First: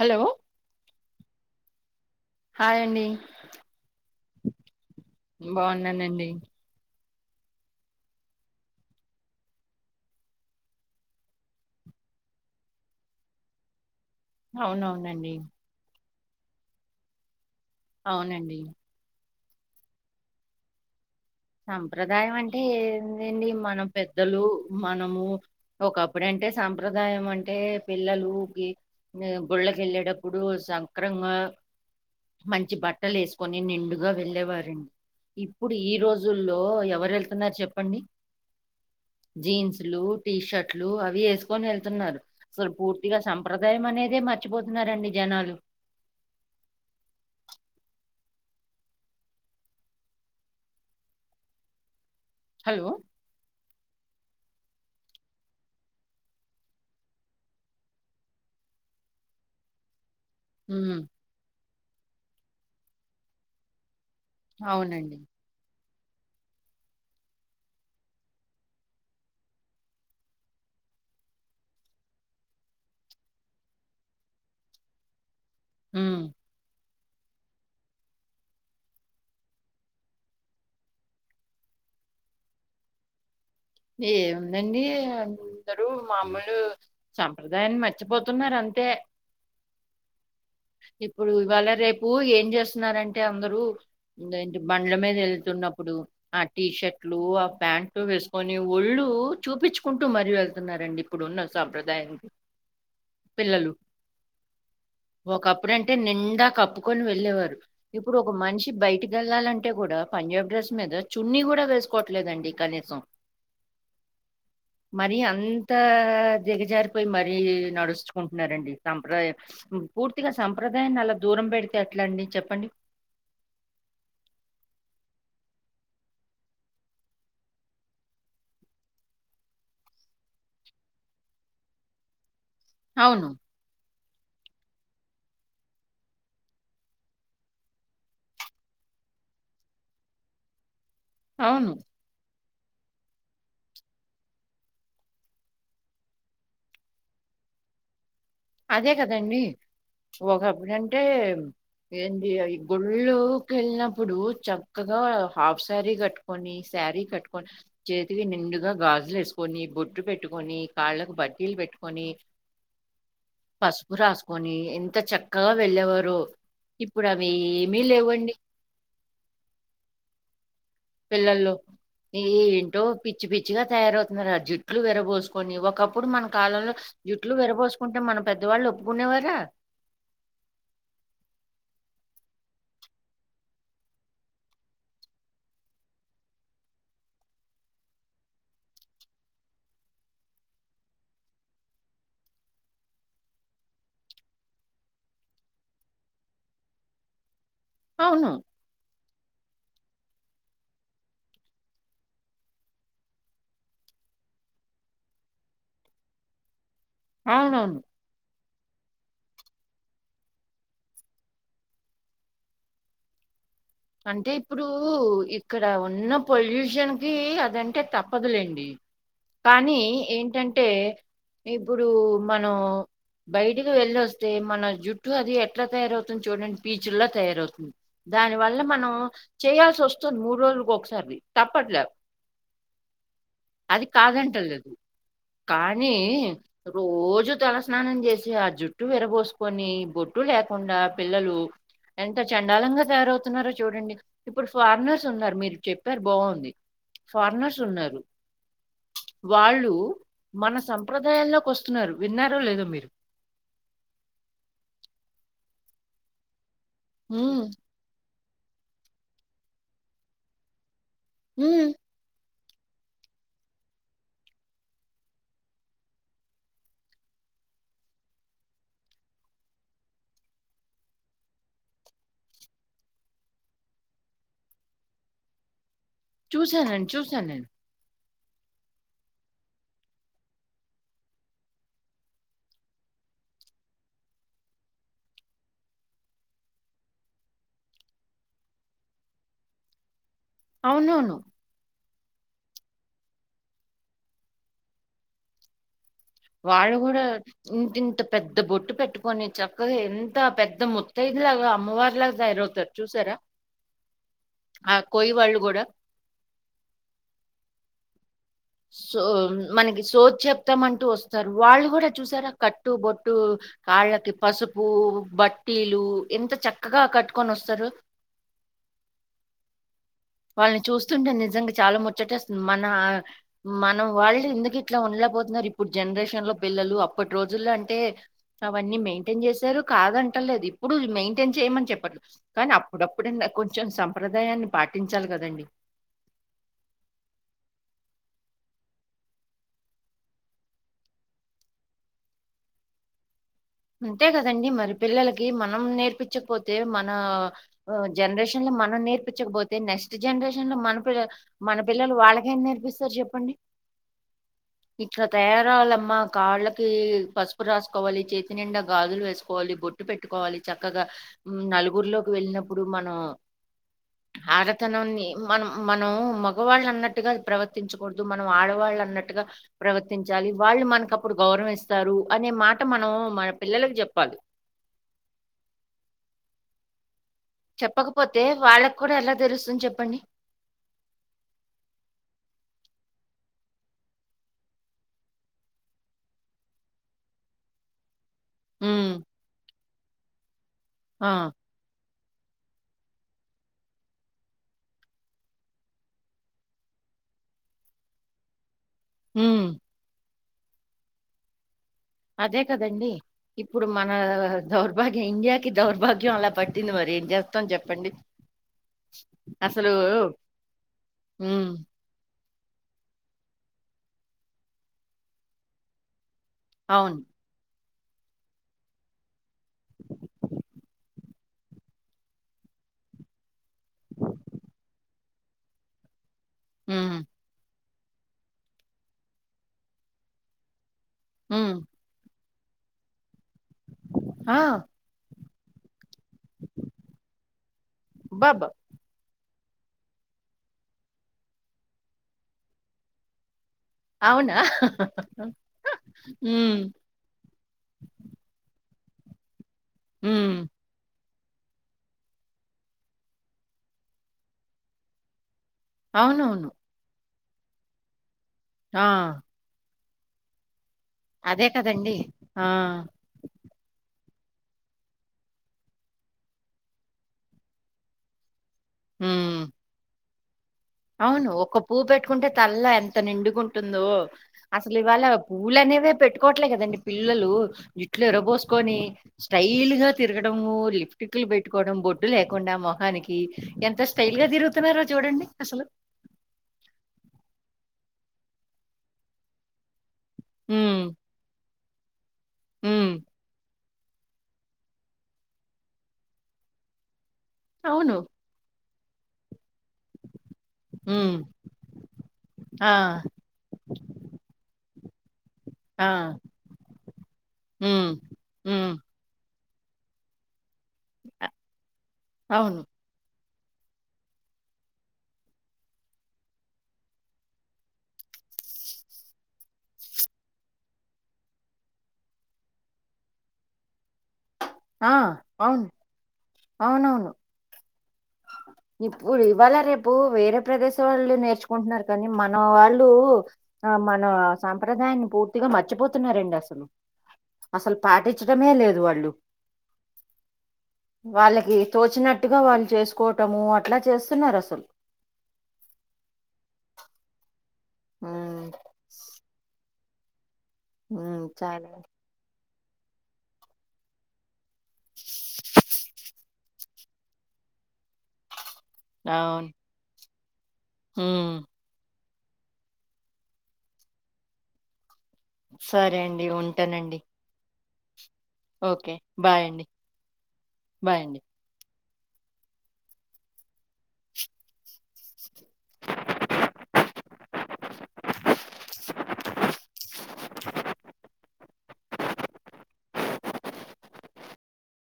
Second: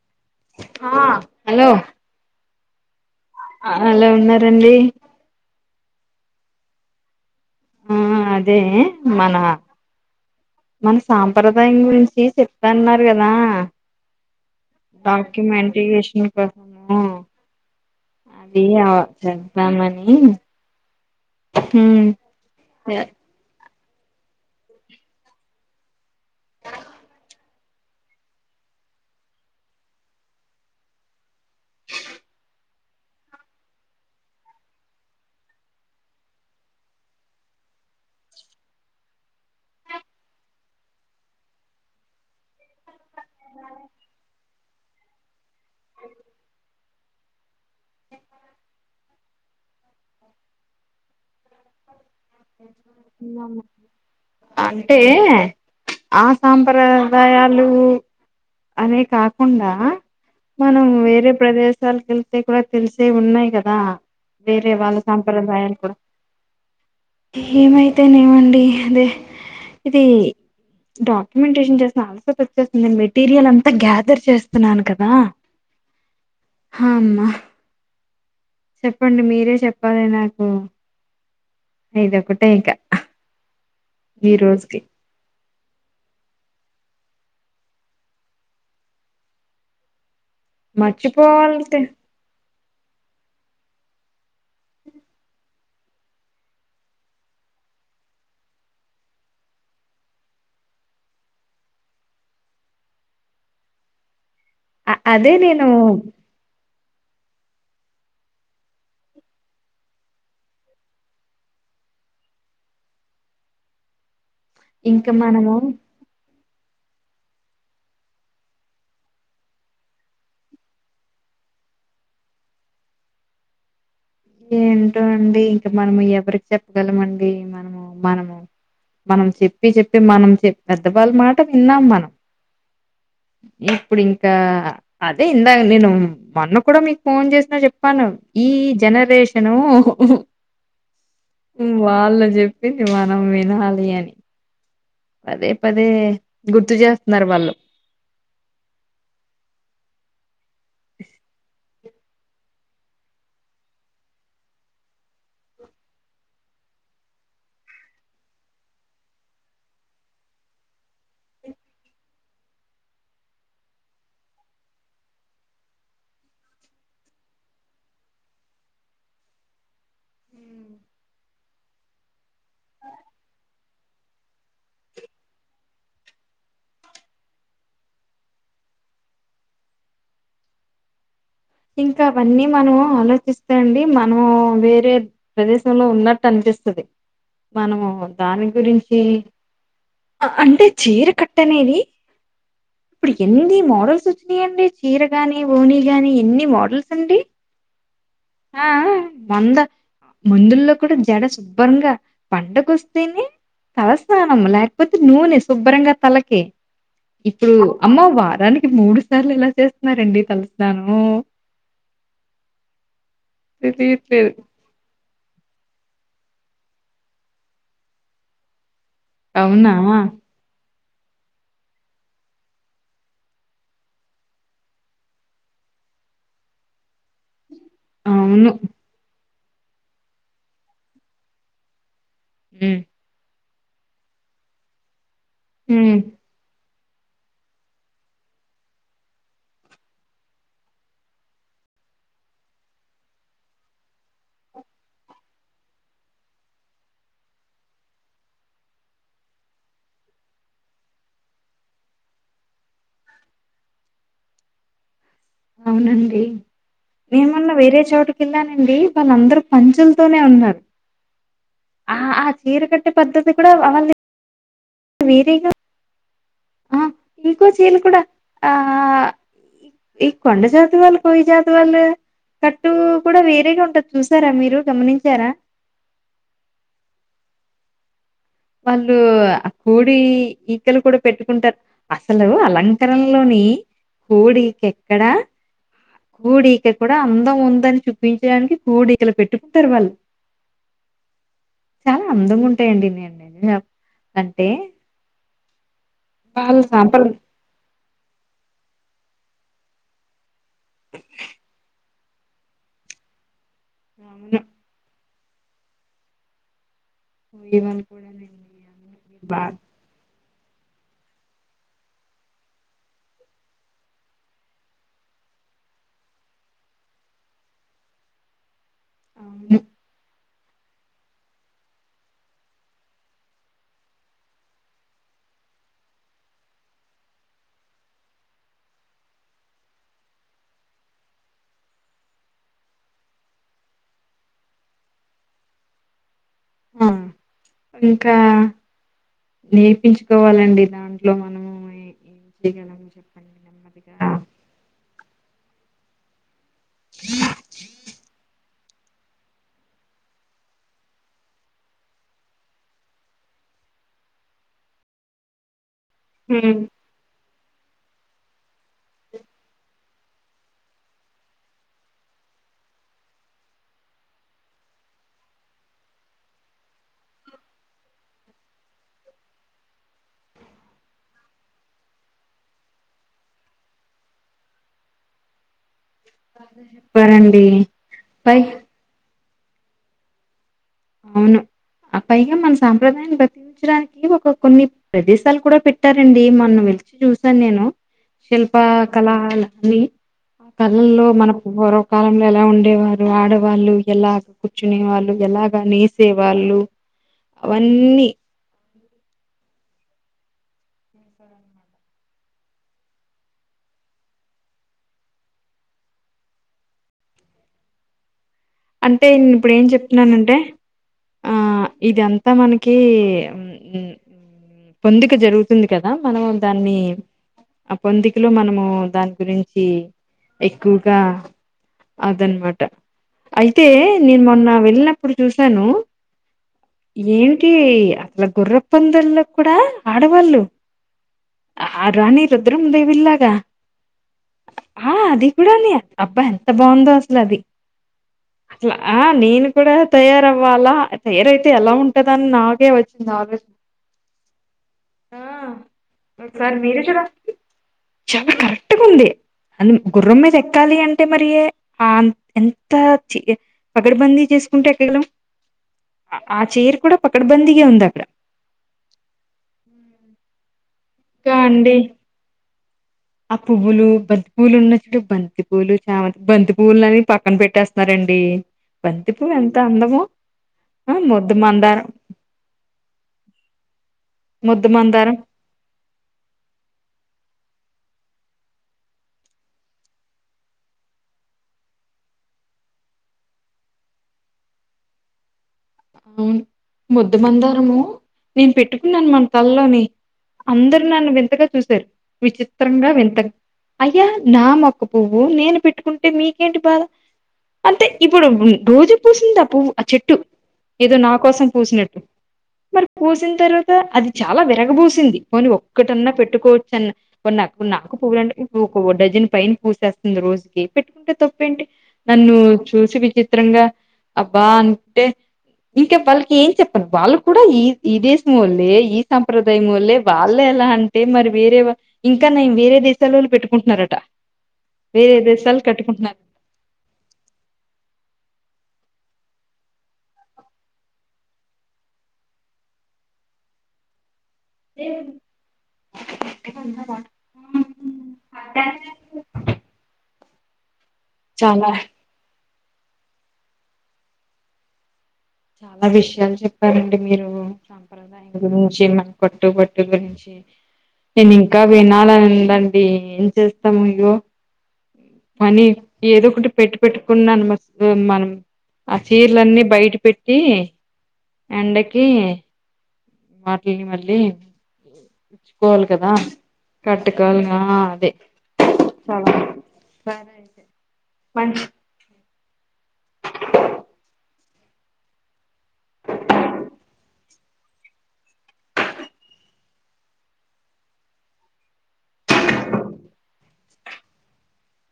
Hello ఆ hello hi అండి hello ఉన్నారండి బాగున్నాను అండి మ్ ఆ అదే మన మన సాంప్రదాయం గురించి చెప్తా అన్నారు కదా? అవునవునండి డాక్యుమెంటేజేషన్ ప అవునండి ఇదే అ చెప్పుదామని. సాంప్రదాయం అంటే ఏందండి మన పెద్దలు మనము ఒకప్పుడంటే సాప్రదాయం అంటే పిల్లలు గుళ్ళకేళ్ళేటప్పుడు సంక్రంగా మంచి బట్టలు వేసుకొని నిండుగా వెళ్ళేవారండి. ఇప్పుడు ఈ రోజు ఈ రోజుల్లో ఎవరు వెళ్తున్నారు చెప్పండి? జీన్స్ లు, టీషర్ట్లు అవి వేసుకొని వెళ్తున్నారు. అసలు పూర్తిగా సంప్రదాయమే అనేదే మర్చిపోతున్నారండి జనాలు. స్ హలో ఇలానే అంటే ఆ సాంప్రదాయాలు అనే కాకుండా మనం ఉమ్, వేరే ప్రదేశాలక వెళ్తే కూడా తెలిసేవి ఉన్నాయి కదా? వేరే వాళ్ళ అవునండి సాంప్రదాయాలు కూడా ఏమైతేనేమండి అదే ఇది డాక్యుమెంటేషన్ చేసిన ఆన్సర్ వచ్చేస్తుంది నేను మెటీరియల్ అంతా గ్యాదర్ చేస్తున్నాను కదా? స్ మ్ హమ్మ చెప్పండి మీరే చెప్పాలి నాకు. నీది ఒకటే ఇక ఈ రోజుకి ఏముందండి ఆ అందరు మామూలు సాంప్రదాయాన్ని మర్చిపోతున్నారు అంతే. ఇప్పుడు ఇవాళ మర్చిపోవాలంటే రేపు ఏం చేస్తున్నారంటే అందరూ ఇంకేంటి బండ్ల మీద ఎళ్తున్నప్పుడు ఆ టీషర్ట్లు ఆ ప్యాంట్ వేసుకొని ఒళ్ళు చూపించుకుంటూ మరీ వెళ్తున్నారండి. ఇప్పుడున్న సాంప్రదాయం పిల్లలు. అ అదే నేను ఒకప్పుడు అంటే నిండా కప్పుకొని వెళ్ళేవారు. ఇప్పుడు ఒక మనిషి బయటికి వెళ్లాలంటే కూడా, పంజాబ్ డ్రస్ మీద చున్నీ కూడా వేసుకోవట్లేదండి కనీసం. స్ మరీ అంత దిగజారిపోయి మరీ నడుచుకుంటున్నారండి. సంప్రదాయం పూర్తిగా సంప్రదాయాన్ని అలా దూరం పెడితే ఎట్లా అండి చెప్పండి. ఏంటో అండి ఇంక మనము ఎవరికి చెప్పగలమండి మనము మనము మనం చెప్పి చెప్పి మనం చె పెద్దవాళ్ళ మాట విన్నాం మనం. అవును ఇప్పుడు ఇంకా అదే ఇందాక నేను మొన్న కూడా మీకు ఫోన్ చేసినా చెప్పాను ఈ జనరేషను హు హూ అవును. వాళ్ళ చెప్ చెప్పింది మనం వినాలి అని. పదే పదే గుర్తు చేస్తున్నారు వాళ్ళు. అదే కదండి ఒకప్పుడంటే ఏంటి అవి గుళ్ళోకి ఎళ్ళినప్పుడు చక్కగా హాఫ్ సారీ కట్టుకో కొని సారీ కట్టుకొని సరే చేతికి నిండుగా గాజులు వేసుకొని బొడ్టు పెట్టుకొని కాళ్ళలకు పట్టిలు పెట్టుకొని పసుపు రాసుకొని ఎంత చక్కగా వెళ్ళేవారు ఇప్పుడు అవి ఏమి లేవండి పిల్లల్లో ఈ ఏంటో పిచ్చి పిచ్చిగా తయారవుతున్నారు ఆజుట్లు విరబోసుకొని ఒకప్పుడు మన కాలంలో జుట్లు విరబోసుకుంటే మన పెద్దవాళ్ళు ఒప్పుకునేవారా ఇంక అవన్నీ మనం ఆలోచిస్తేండి మనం వేరే ప్రదేశంలో ఉన్నట్టు అనిపిస్తుంది మనము దాని గురించి అంటే చీర కట్టనేది ఇప్పుడు ఎన్ని మోడల్స్ వచ్చినాయండి చీర గాని ఓనీ గాని ఎన్ని మోడల్స్ అండి అవును ఆహ మంద మందుల్లో కూడా జడ శుభ్రంగా పంటగొస్తేనే తలస్నానం లేకపోతే నూనె శుభ్రంగా తలకి ఇప్పుడు అవునవును అమ్మో వారానికి మూడు సార్లు ఎలా చేస్తున్నారండి తల స్నానం తెలియట్లేదు. అంటే ఇప్పుడు ఇక్కడ ఉన్న పొల్యూషన్కి అదంటే తప్పదులేండి అవునా? కానీ ఏంటంటే ఇప్పుడు మనం బయటకు వెళ్ళి వస్తే మన జుట్టు అది ఎట్లా తయారవుతుంది చూడండి పీచుల్లా తయారవుతుంది దాని అవును. వల్ల మనం చేయాల్సి వస్తుంది మూడు రోజులకి ఒకసారి తప్పట్లేదు ఉ అది కాదంటలు కానీ హ్మ్. రోజు తలస్నానం చేసి ఆ జుట్టు విరబోసుకొని బొట్టు లేకుండా పిల్లలు ఎంత చెండాలంగా తయారవు స్తున్నారా చూడండి ఇప్పుడు ఫారినర్స్ ఉన్నారు మీరు చెప్పారు బాగుంది ఫారినర్స్ ఉన్నారు వాళ్ళు మన సంప్రదాయాల్లోకి వస్తున్నారు విన్నారో లేదో మీరు అవునండి మేము ఉమ్, మొన్న వేరే చోటు కెల్లానండి వాళ్ళ అందరు పంచలతోనే ఉన్నారు ఉమ్ ఆ ఆ చీర కట్టే పద్ధతి కూడా వాళ్ళే వేరేగా ఆ ఇంకోచీలు కూడా ఆ ఈ కొండజాతవాళ్ళు కోయ జాతివాళ్లు కట్టు కూడా వేరేగా ఉంటది చూసారా మీరు గమనించారా చూసానండి చూసానండి వాళ్ళు అ కోడి ఈకలు కూడా పెట్టుకుంటారు అసలు అలంకరనలోని కోడికెక్కడా కోడిక కూడా అందం ఉందని చూపించడానికి కోడికలు పెట్టుకుంటారు వాళ్ళు అవునవును చాలా అందం ఉంటాయండి నేను నే అంటే వాళ్ళు కూడా ఇంతంత పెద్దబొట్టు పెట్టుకొని చక్కగా ఎంత పెద్ ఇ ముత్తైదులా అమ్మవారీలాగ తయారవుతారు చూసారా అవును ఆ కోయవాళ్ళు కూడా నువ్ ఎం అనకూడ సో మనకి సోది చెప్తామంటూ వస్తారు వాళ్ళు కూడా చూసారా కట్టు బొట్టు కాళ్ళకి పసుపు బట్టీలు ఎంత చక్కగా కట్టుకొని వస్తారు ఉ వాళ్ళని చూస్తుంటే నిజంగా చాలా ముచ్చటేస్తుంది మన మనం వాళ్ళు ఎందుకు ఇట్లా ఉండలేపోతున్నారు ఇప్పుడు జనరేషన్ లో పిల్లలు అప్పటి రోజుల్లో అంటే అవన్నీ మెయింటైన్ చేశారు కాదంటలేదు ఇప్పుడు మెయింటైన్ చేయమని చెప్పను కానీ అప్పుడప్పుడు కొంచెం సంప్రదాయాన్ని పాటించాలి కదండి ఆ ఇంకా నేర్పించుకోవాలండి దాంట్లో చెప్పండి నెమ్మదిగా. అంతే కదండి మరి పిల్లలకి మనం నేర్పించకపోతే తే మన అ జనరేషన్ లో మన నేర్ పిచకపోతే నెక్స్ట్ జనరేషన్ లో మన పిల మన పిల్లలు వాళ్లేం నేర్పిస్తారు చెప్పండి ఇట్లా తయారవాలమ్మా హ్మ్. కాళ్ళకి పసుపు రాసుకోవాలి చేతి నిండా గాజులు వేసుకోవాలి బొట్టు పెట్టుకోవాలి చక్కగా నలుగురిలోకి వెళ్ళినప్పుడు మనం ఆరతనాన్ని మనం మనం మగవాళ్ళు అన్నట్టుగా ప్రవర్తించకూడదు మనం ఆడవాళ్ళు అన్నట్టుగా ప్రవర్తించాలి వాళ్ళు మనకప్పుడు గౌరవిస్తారు అనే మాట మనం మన పిల్లలకు చెప్పాలి పరం చెప్పకపోతే వాళ్ళకి కూడా ఎలా తెలుస్తుంది చెప్పండి అవును అ పైగా మన సాంప్రదాయాన్ని బతి పించడానికి ఒక కొన్ని ప్రదేశాలు కూడా పెట్టారండి మన్న వెలిచి చూసాను నేను శిల్ప హ్మ్. కళా లన్నీ ఆ కళల్లో ఆ! మన గౌరవ కాలంలో ఎలా ఉండేవారు ఆడవాళ్ళు ఎలా కూర్చునే వాళ్ళు ఎలా కానీ సేవాళ్ళు అవన్నీ ఉ [inaudible] అదే కదండి ఇప్పుడు మన దౌర్భాగ్యం ఇండియాకి దౌర్భాగ్యం అలా పట్టింది మరి ఏం చేస్తాం చెప్పండి అంటే నేను ఇప్పుడు ఏం అసలు చెప్తున్నానంటే ఆ హ్మ్. ఇది అంతా మనకి ఉమ్ ఉమ్ పొందిక జరుగుతుంది కదా మనం దాన్ని అవును. ఆ పొందికలో మనము దాని గురించి చి ఎక్కువగా అదనమాట అయితే నేను మొన్న వెళ్ళినప్పుడు చూసాను హ్మ్. ఏంటి అసల గుర్ర పందాల్లో కూడా ఆడవాళ్ళు ఉ ఆ రాణి రుద్రమదేవీల్లాగా ఆ ఆ అది కూడాని అబ్బా ఎంత బాగుందో అసలు అది అబ్బబ్బ అలా ఆ నేను కూడా తయారవ్వాలా తయారయితే ఎలా ఉంటదని నాగే వచ్చింది ఆలోచన అవునా? ఆ ఒక హ్మ్. సారి మీరే చూడండి చాలా కరెక్ట్గా ఉంది అన్ గుర్రం మీద హ్మ్. ఎక్కాలి అంటే మరి ఆ ఎన్ అంతా పగడ్బందీ చేసుకుంటే ఎక్కగలం ఆ అవునవును. చైర్ కూడా పక్కడబంది గా ఉంది అక్కడ ఆ ఇంకా అదే అండి కదండి ఆ ఆ పువ్వులు బంతి పువ్వులు ఉన్నట్టు బంతి పులు చామ బంతి పువ్వులని పక్కన పెట్టేస్తున్నారండి బంతిపూవు హ్మ్. ఎంత అందమో ఆ అవును ముద్దు ఒక పూవు మందారం పెట్టుకుంటే తల్లో ఎంత నిండుగుంటుందో ముద్దు అసలు ఇవాళ మందారం పూలు అనేవే పెట్టుకోవట్లే కదండి పిల్లలు జట్లు ఇర్రబోసుకొని స్టైల్ గా తిరగడము లిప్స్టిక్ లు పెట్టుకోవడం బొట్టు లేకుండా మొహనికి ఎంత స్టైల్ గా తిరుగుతున్నారో చూడండి అసలు అవును ముద్దమందారము నేను పెట్టుకున్నాను మన తలలోని అందరు హ్మ్. నన్ను వింతగా చూసారు విచిత్రంగా హ్మ్. వింతగా అయ్యా నా మొక్క పువ్వు నేను పెట్టుకుంటే మీకేంటి బాధ అంటే అవును. ఇప్పుడు రోజు పూసిందా పువ్వు ఆ చెట్టు ఏదో హ్మ్. నా కోసం పూసినట్టు ఆ! మరి పూసిన తర్వాత అది చాలా విరగబూసింది పోని ఆ! ఒక్కటన్నా పెట్టుకోవచ్చు అన్న కున్న కున్న హ్మ్. ఒక్క పువ్వు హ్మ్. అంటే డజన్ పైన పూసేస్త రోజుకి పెట్టుకుంటే తప్పేంటి నన్ను అవును. చూసి విచి త్రంగా ఆబ్బా అంటే ఇంకా వాళ్ళకి ఏం చెప్పను వాళ్ళు కూడా ఈ ఈ దేశం వాళ్లే ఈ సాంప్రదాయం వాళ్ళే వాళ్ళే అలా అంటే అంటే మరి వేరే ఇంకా నయం వేరే దేశాలోళ్ళు పెట్టుకుంటున్నారట ఆ వేరే దేశాలు అవును కట్టుకుంటున్నారు. అవునవును ఇప్పుడు ఇవాళ రేపు వేరే ప్రదేశం వాళ్ళు నేర్చుకుంటున్నారు కానీ మన వాళ్ళు ఆ మన సాంప్రదాయాన్ని పూర్తిగా మర్చిపోతున్నారండి అసలు అసలు పాటించడమే లేదు వాళ్ళు వాళ్ళకి చాలా తోచినట్టు గా వాళ్ళు చేసుకోవటము అట్లా చేస్తున్నారు అసలు చాలా విషయాలు చెప్పారండి మీరు సాంప్రదాయం ఉమ్, గురించి మాకు కట్టు బొట్టు గురించి ఉమ్, నేను ఇంకా చాలా వినాలని ఉందండి ఏం చేస్తాము ఇగొ పని ఏదో ఒకటి పెట్టు పెట్టుకున్నాను మ మనం ఆ చీరలన్నీ బయట పెట్టి ఆ ఎండకి మాటల్ని మళ్ళీ ఇచ్చుకోవాలి సరే కదా అండి ఉంటానండి కట్ కాలుగా అదే ఓకే చాల బాయ్ అండి సరే అయితే బాయ్ అండి మంచి ఆ